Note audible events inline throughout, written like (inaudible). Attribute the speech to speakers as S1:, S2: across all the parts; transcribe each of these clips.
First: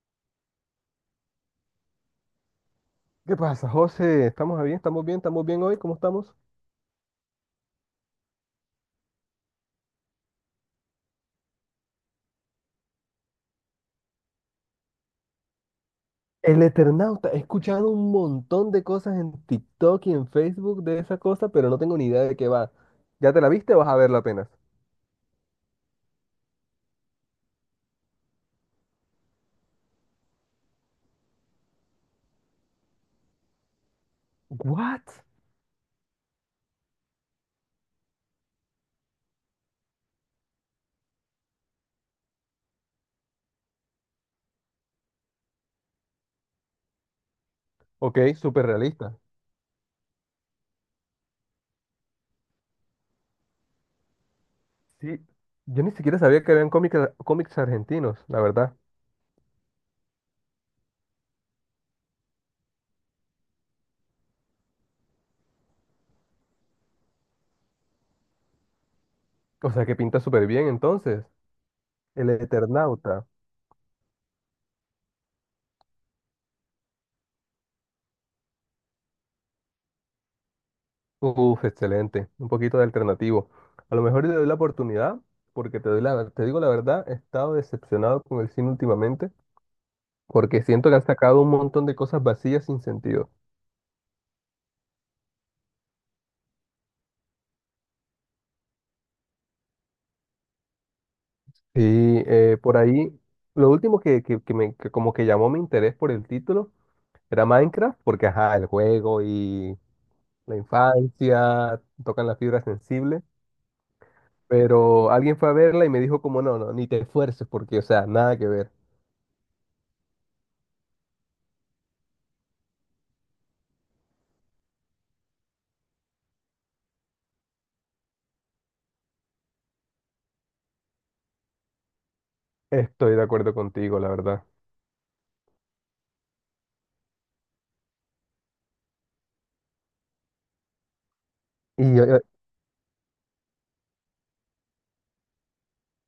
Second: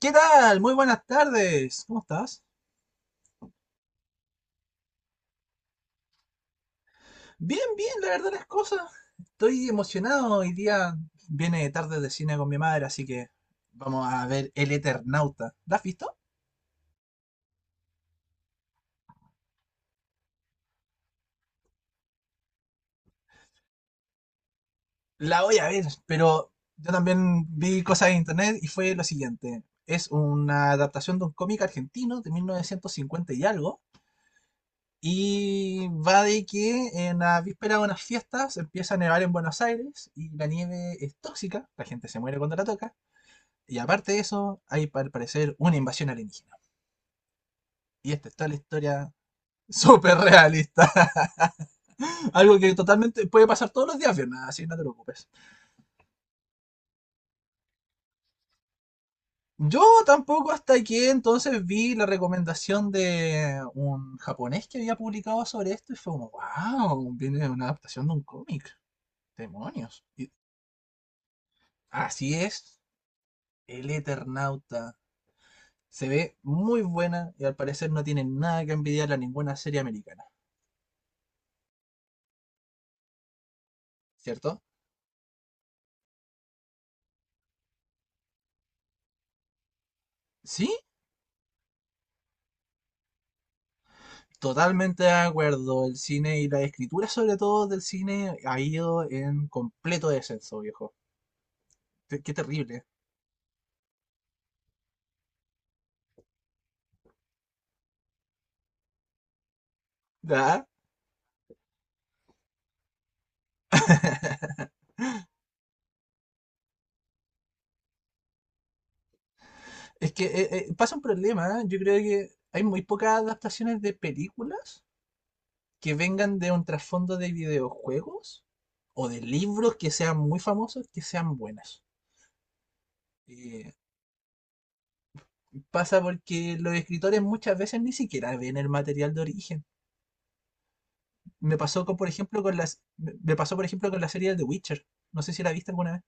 S1: ¿Qué tal? Muy buenas tardes. ¿Cómo estás?
S2: ¿Qué pasa, José? ¿Estamos bien? ¿Estamos bien? ¿Estamos bien hoy? ¿Cómo estamos?
S1: Bien, bien, la verdad las cosas. Estoy emocionado. Hoy día viene tarde de cine con mi madre, así que vamos a ver El Eternauta. ¿La has visto?
S2: El Eternauta. He escuchado un montón de cosas en TikTok y en Facebook de esa cosa, pero no tengo ni idea de qué va. ¿Ya te la viste o vas a verla apenas?
S1: La voy a ver, pero yo también vi cosas en internet y fue lo siguiente. Es una adaptación de un cómic argentino de 1950 y algo.
S2: What?
S1: Y va de que en la víspera de unas fiestas empieza a nevar en Buenos Aires y la nieve es tóxica, la gente se muere cuando la toca. Y aparte de eso, hay al parecer una invasión alienígena. Y
S2: Ok,
S1: esta está la
S2: súper
S1: historia
S2: realista.
S1: súper realista. (laughs) Algo que totalmente puede pasar todos los días, Fiona, así que no te
S2: Sí.
S1: preocupes.
S2: Yo ni siquiera sabía que habían cómics, cómics argentinos, la verdad.
S1: Yo tampoco hasta aquí entonces vi la recomendación de un japonés que había publicado sobre esto y fue como, wow, viene una adaptación de un cómic.
S2: O sea, que
S1: Demonios.
S2: pinta
S1: Y
S2: súper bien entonces. El
S1: así es,
S2: Eternauta.
S1: El Eternauta. Se ve muy buena y al parecer no tiene nada que envidiarle a ninguna serie americana,
S2: Uf, excelente. Un poquito de alternativo. A lo mejor le doy la
S1: ¿cierto?
S2: oportunidad, porque te doy la, te digo la verdad, he estado decepcionado con el cine últimamente, porque
S1: Sí,
S2: siento que han sacado un montón de cosas vacías sin sentido.
S1: totalmente de acuerdo, el cine y la escritura sobre todo del cine ha ido en completo descenso, viejo. Qué,
S2: Y
S1: qué
S2: por
S1: terrible.
S2: ahí, lo último que me, que como que llamó mi interés por el título era Minecraft, porque ajá, el juego y la
S1: ¿Verdad?
S2: infancia tocan la fibra sensible,
S1: (laughs)
S2: pero alguien fue a verla y me dijo como no, no, ni te esfuerces porque, o sea, nada que ver.
S1: Es que pasa un problema, ¿eh? Yo creo que hay muy pocas adaptaciones de películas que vengan de un trasfondo de videojuegos o de libros que sean muy famosos, que sean buenas.
S2: Estoy de acuerdo
S1: Eh,
S2: contigo, la verdad.
S1: Pasa porque los escritores muchas veces ni siquiera ven el material de origen. Me pasó con, por
S2: Y
S1: ejemplo, con las, me me pasó, por ejemplo, con la serie de The Witcher. No sé si la viste alguna vez.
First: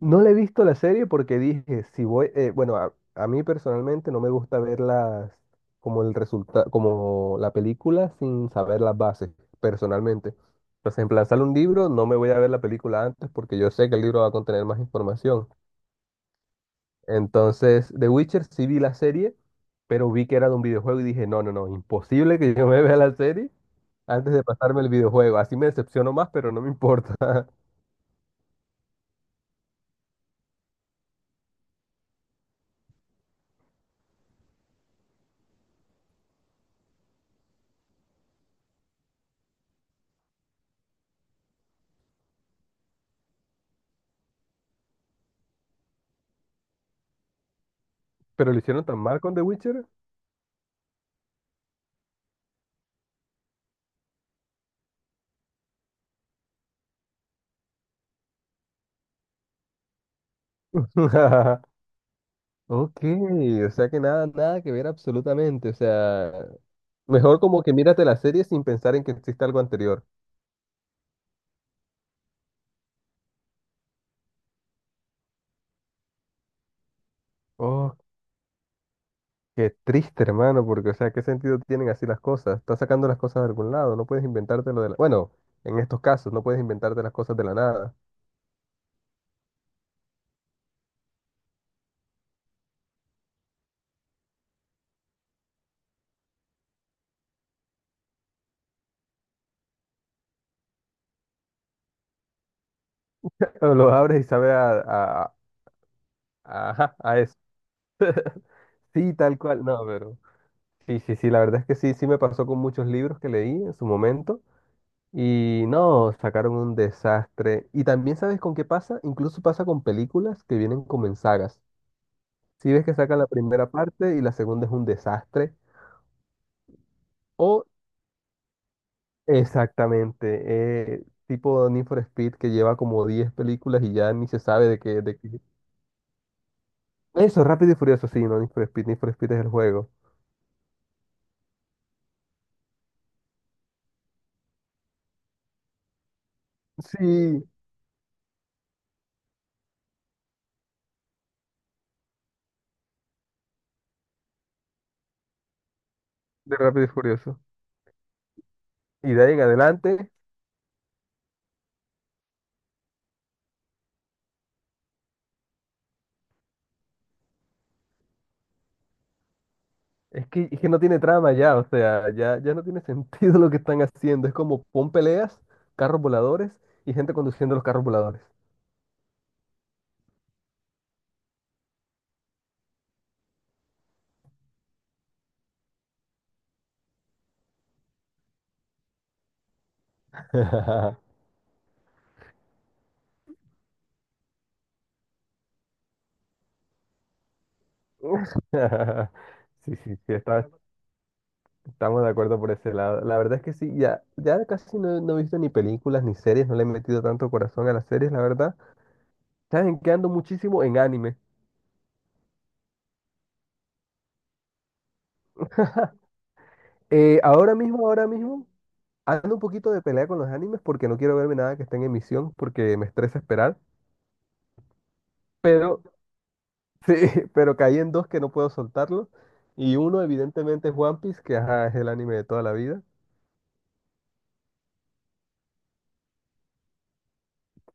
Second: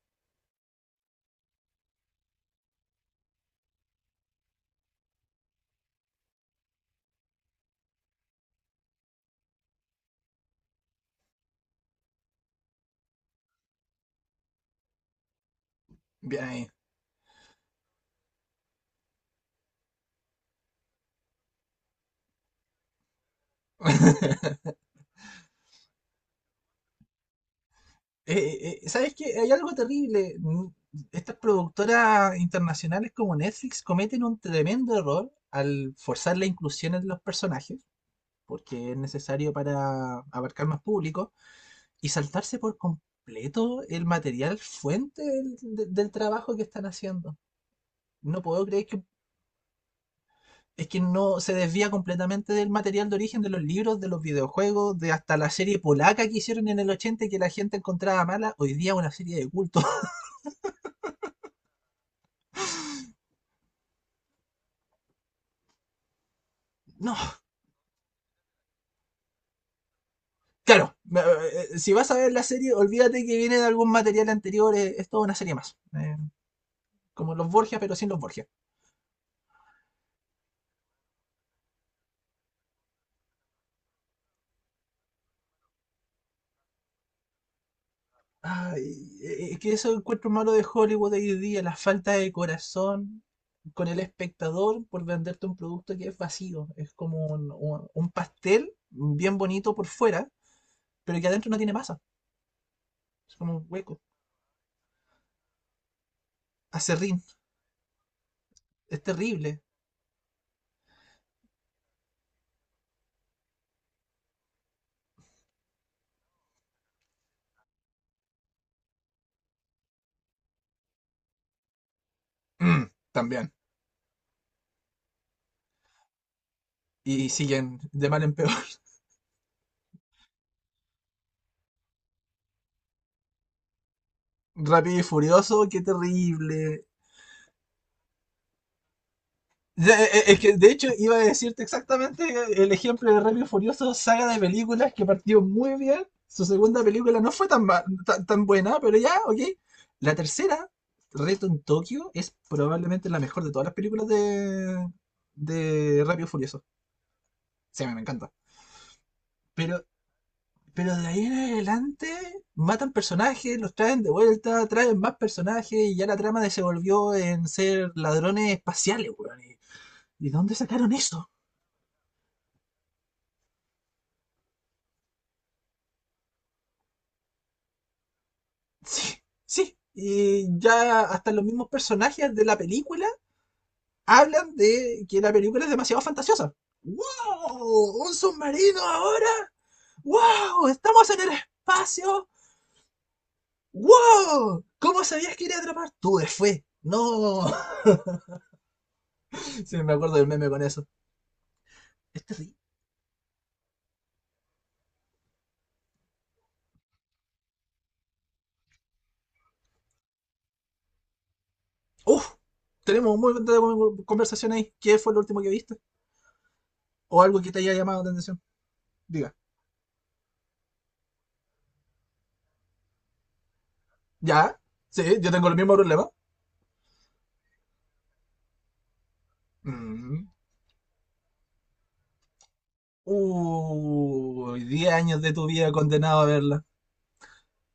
S2: no le he visto la serie porque dije, si voy, bueno, a mí personalmente no me gusta verlas como el resultado, como la película sin saber las bases, personalmente. Entonces, en plan, sale un libro, no me voy a ver la película antes porque yo sé que el libro va a contener más información.
S1: Bien ahí.
S2: Entonces, The Witcher sí vi la serie, pero vi que era de un videojuego y dije, no, no, no, imposible que yo me vea la serie antes de
S1: (laughs)
S2: pasarme el videojuego. Así me decepciono más, pero no me importa. (laughs)
S1: ¿Sabes qué? Hay algo terrible. Estas productoras internacionales como Netflix cometen un tremendo error al forzar la inclusión de los personajes, porque es necesario para abarcar más público, y saltarse por completo el material fuente del trabajo que están haciendo. No
S2: Pero lo
S1: puedo
S2: hicieron
S1: creer
S2: tan
S1: que
S2: mal con The Witcher.
S1: es que no se desvía completamente del material de origen de los libros, de los videojuegos, de hasta la serie polaca que hicieron en el 80 y que la gente encontraba mala, hoy día una serie de culto. (laughs)
S2: (laughs) Ok, o sea que nada, nada que ver absolutamente. O sea,
S1: No,
S2: mejor como que mírate la serie sin pensar en que existe algo anterior.
S1: claro, si vas a ver la serie, olvídate que viene de algún material anterior, es toda una serie más. Como los Borgia, pero
S2: Oh,
S1: sin los Borgia.
S2: qué triste, hermano, porque, o sea, ¿qué sentido tienen así las cosas? Estás sacando las cosas de algún lado, no puedes inventarte lo de la... Bueno, en estos casos, no puedes inventarte las cosas de la nada.
S1: Ay, es que eso encuentro malo de Hollywood hoy día, la falta de corazón con el espectador por venderte un producto que es vacío, es como un pastel bien bonito por fuera, pero que adentro no tiene masa. Es como
S2: (laughs)
S1: un
S2: O lo
S1: hueco.
S2: abres y sabe ajá,
S1: Acerrín.
S2: a eso.
S1: Es
S2: Sí, tal
S1: terrible.
S2: cual, no, pero... Sí, sí, sí, la verdad es que sí, sí me pasó con muchos libros que leí en su momento. Y no, sacaron un desastre. Y también sabes con qué pasa, incluso pasa con películas que vienen como en sagas. Si ves
S1: Mm,
S2: que sacan la
S1: también.
S2: primera parte y la segunda es un desastre,
S1: Y
S2: o
S1: siguen de mal en peor. (laughs)
S2: exactamente, tipo Need for Speed que lleva como 10 películas y ya ni se sabe de
S1: Rápido y
S2: qué,
S1: furioso, qué terrible.
S2: eso, Rápido y Furioso, sí, no, Need for Speed es el juego.
S1: Ya, es que de hecho iba a decirte exactamente el ejemplo de Rápido y Furioso, saga de películas que partió muy bien. Su segunda película no
S2: Sí,
S1: fue tan buena, pero ya, ok. La tercera, Reto en Tokio, es probablemente la mejor de todas las películas de Rápido y
S2: de
S1: Furioso.
S2: Rápido y Furioso.
S1: Sí, a mí me encanta.
S2: Y de ahí en
S1: Pero
S2: adelante,
S1: Pero de ahí en adelante matan personajes, los traen de vuelta, traen más personajes y ya la trama de se volvió en ser ladrones espaciales, weón. ¿Y
S2: es
S1: y
S2: que,
S1: dónde
S2: es que no
S1: sacaron
S2: tiene
S1: eso?
S2: trama ya, o sea, ya, ya no tiene (laughs) sentido lo que están haciendo. Es como pon peleas, carros voladores y gente conduciendo los carros voladores.
S1: (laughs) Sí, sí. Y ya hasta los mismos personajes de la película hablan de que la película es demasiado fantasiosa. ¡Wow! ¿Un submarino ahora? ¡Wow!
S2: (laughs)
S1: ¡Estamos en el espacio! ¡Wow! ¿Cómo sabías que iba a atrapar? Tuve fe. No. (laughs)
S2: Sí,
S1: Sí, me
S2: sí, sí,
S1: acuerdo del meme con eso.
S2: estamos de
S1: Es
S2: acuerdo por
S1: terrible.
S2: ese lado. La verdad es que sí, ya, ya casi no, no he visto ni películas ni series, no le he metido tanto corazón a las series, la verdad. Saben que ando muchísimo en anime.
S1: Uf, tenemos muy buena conversación ahí. ¿Qué fue lo último que viste?
S2: (laughs)
S1: ¿O algo que te haya llamado
S2: Ahora
S1: la atención?
S2: mismo, ando
S1: Diga.
S2: un poquito de pelea con los animes porque no quiero verme nada que esté en emisión porque me estresa esperar.
S1: ¿Ya? Sí, yo tengo el mismo
S2: Pero
S1: problema.
S2: sí, (laughs) pero caí en dos que no puedo soltarlo. Y uno,
S1: Mm.
S2: evidentemente, es One Piece, que ajá, es el anime de toda la vida.
S1: Uy, 10 años de tu vida condenado a verla.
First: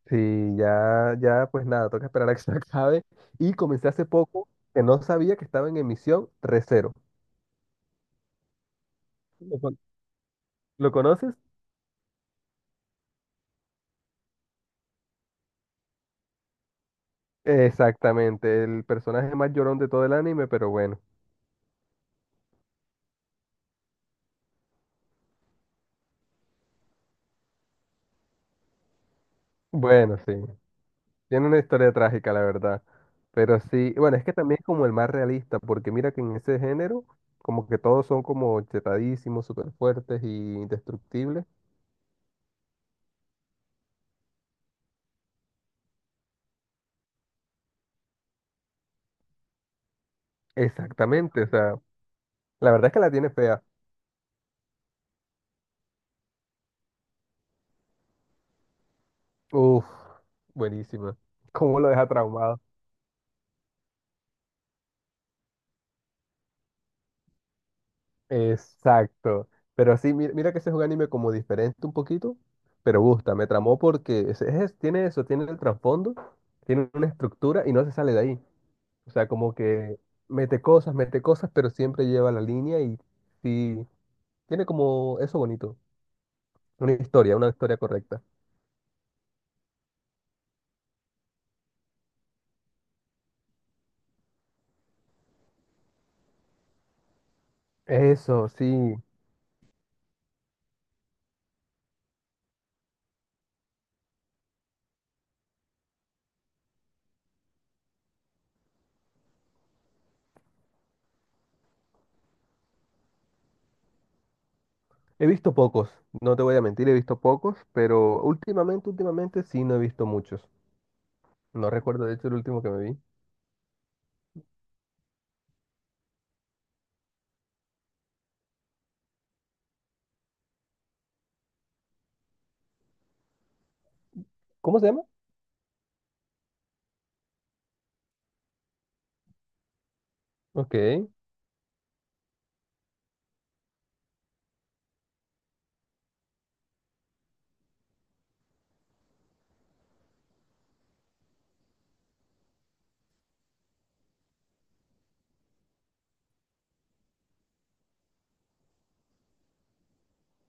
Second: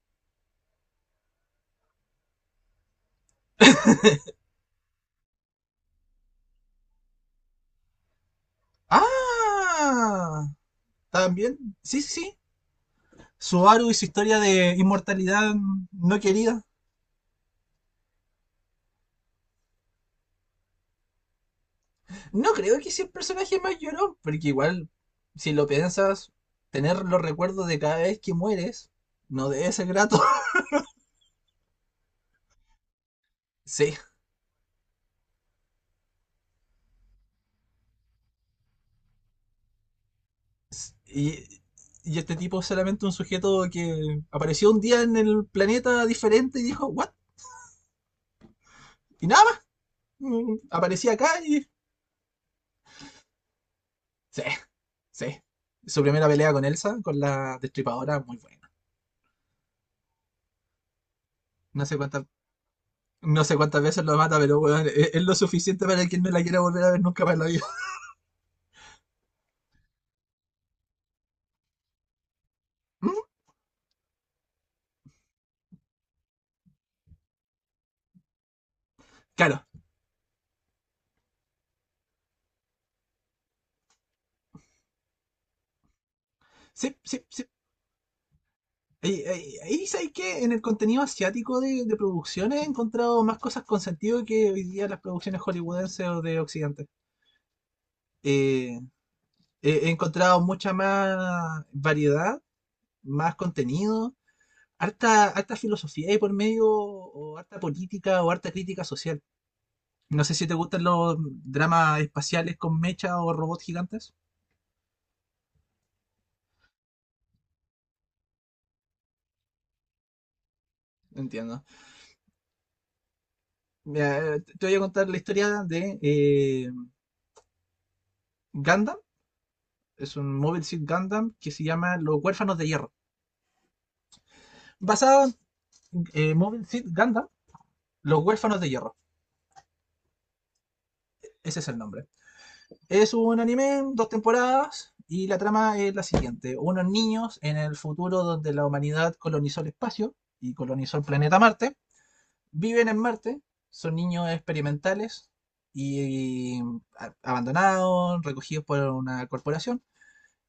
S2: Sí, ya, ya, pues nada, toca esperar a que se (laughs) acabe. Y comencé hace poco, que no sabía que estaba en emisión, Re:Zero. ¿Lo, con-
S1: ¡Ah!
S2: lo conoces?
S1: También, sí, sí, sí. Subaru y su historia de inmortalidad no querida.
S2: Exactamente, el personaje más llorón de todo el anime, pero bueno.
S1: No creo que sea el personaje más llorón, porque igual, si lo piensas, tener los recuerdos de cada vez que mueres no debe ser grato.
S2: Bueno, sí.
S1: (laughs)
S2: Tiene una historia trágica, la verdad. Pero sí,
S1: Sí,
S2: bueno, es que también es como el más realista, porque mira que en ese género, como que todos son como chetadísimos, súper fuertes y
S1: Y,
S2: indestructibles.
S1: y este tipo es solamente un sujeto que apareció un día en el planeta diferente y dijo, ¿what? Y nada más. Aparecía acá
S2: Exactamente, o
S1: y.
S2: sea, la verdad es que la tiene fea.
S1: Sí, sí. Su primera pelea con Elsa, con la destripadora, muy buena.
S2: Uf, buenísima. ¿Cómo
S1: No
S2: lo
S1: sé
S2: deja
S1: cuántas.
S2: traumado?
S1: No sé cuántas veces lo mata, pero weón, es lo suficiente para que él no la quiera volver a ver nunca más en la vida. (laughs)
S2: Exacto. Pero sí, mira, mira que ese es un anime como diferente un poquito, pero
S1: Mm,
S2: gusta, me tramó porque tiene eso, tiene el trasfondo, tiene una estructura y no se sale de ahí. O sea, como
S1: claro,
S2: que mete cosas, pero siempre lleva la línea y sí, tiene como eso bonito,
S1: sí, sí, sí.
S2: una historia correcta.
S1: Ahí sabéis que en el contenido asiático de producciones he encontrado más cosas con sentido que hoy día las producciones hollywoodenses o de Occidente.
S2: Eso,
S1: Eh,
S2: sí.
S1: he encontrado mucha más variedad, más contenido, harta, harta filosofía y por medio, o harta política, o harta crítica social. No sé si te gustan los dramas espaciales con mecha o robots gigantes.
S2: He visto pocos, no te voy a mentir, he visto pocos, pero últimamente, últimamente sí no he visto muchos.
S1: Entiendo.
S2: No recuerdo, de hecho, el último que me vi.
S1: Mira, te voy a contar la historia de Gundam. Es un Mobile Suit Gundam que se llama Los Huérfanos de Hierro.
S2: ¿Cómo se llama?
S1: Basado en Mobile Suit Gundam, Los Huérfanos de Hierro.
S2: Ok.
S1: Ese es el nombre. Es un anime, dos temporadas, y la trama es la siguiente. Unos niños en el futuro donde la humanidad colonizó el espacio y colonizó el planeta Marte, viven en Marte, son niños experimentales y abandonados, recogidos por una corporación,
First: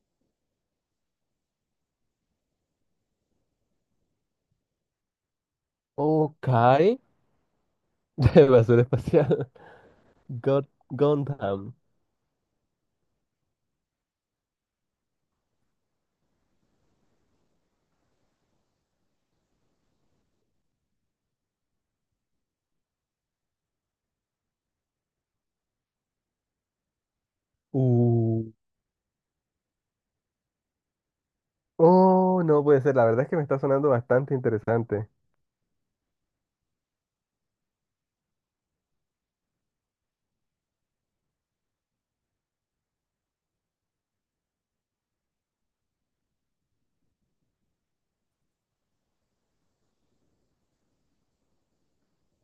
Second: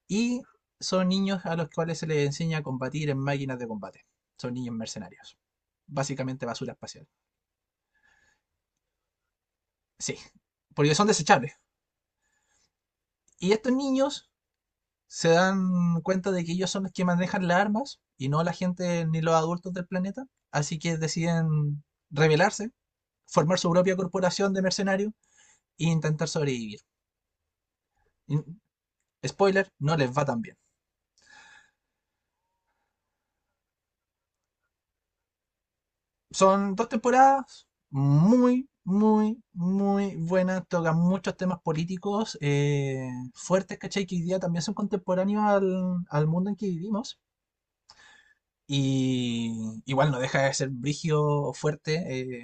S1: y son niños a los cuales se les enseña a combatir en máquinas de combate. Son niños mercenarios. Básicamente
S2: Ok.
S1: basura
S2: (laughs)
S1: espacial.
S2: De basura espacial.
S1: Sí,
S2: God
S1: porque son desechables.
S2: Gundam.
S1: Y estos niños se dan cuenta de que ellos son los que manejan las armas y no la gente ni los adultos del planeta. Así que deciden rebelarse, formar su propia corporación de mercenarios e intentar sobrevivir. Y,
S2: Uh.
S1: spoiler, no les va tan bien.
S2: Oh, no puede ser. La verdad es que me está sonando bastante interesante.
S1: Son dos temporadas muy, muy, muy buenas. Tocan muchos temas políticos fuertes, ¿cachai? Que hoy día también son contemporáneos al mundo en que vivimos. Y igual no deja de ser brigio fuerte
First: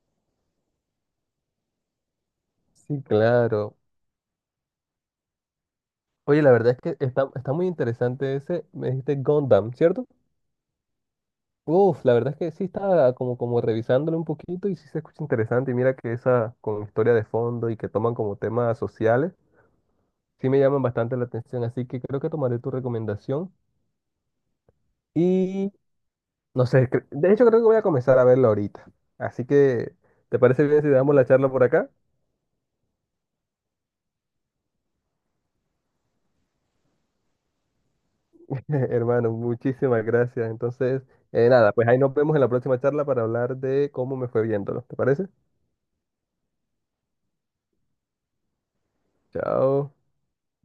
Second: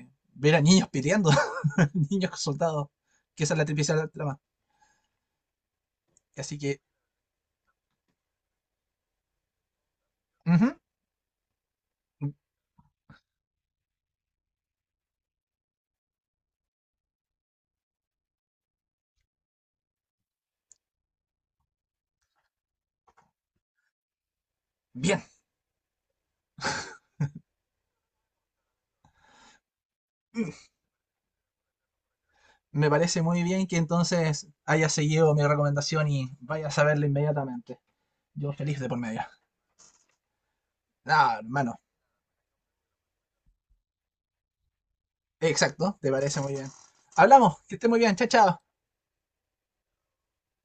S1: eh, ver a niños peleando. (laughs) Niños soldados,
S2: Sí,
S1: que esa es la
S2: claro.
S1: tripicia trama.
S2: Oye, la
S1: Así
S2: verdad
S1: que,
S2: es que está, está muy interesante ese, me dijiste Gundam, ¿cierto?
S1: ujú,
S2: Uf, la verdad es que sí estaba como, como revisándolo un poquito y sí se escucha interesante. Y mira que esa con historia de fondo y que toman como temas sociales, sí me llaman bastante la atención. Así que creo que tomaré tu recomendación.
S1: bien,
S2: Y no sé, de hecho creo que voy a comenzar a verlo ahorita. Así que, ¿te parece bien si damos la charla por acá?
S1: me parece muy bien que entonces haya seguido mi recomendación y vayas a verla inmediatamente. Yo
S2: (laughs)
S1: feliz de por medio.
S2: Hermano, muchísimas gracias. Entonces,
S1: Ah,
S2: nada,
S1: hermano,
S2: pues ahí nos vemos en la próxima charla para hablar de cómo me fue viéndolo. ¿Te parece?
S1: exacto, te parece muy bien. Hablamos, que esté muy bien, chao, chao.
S2: Chao.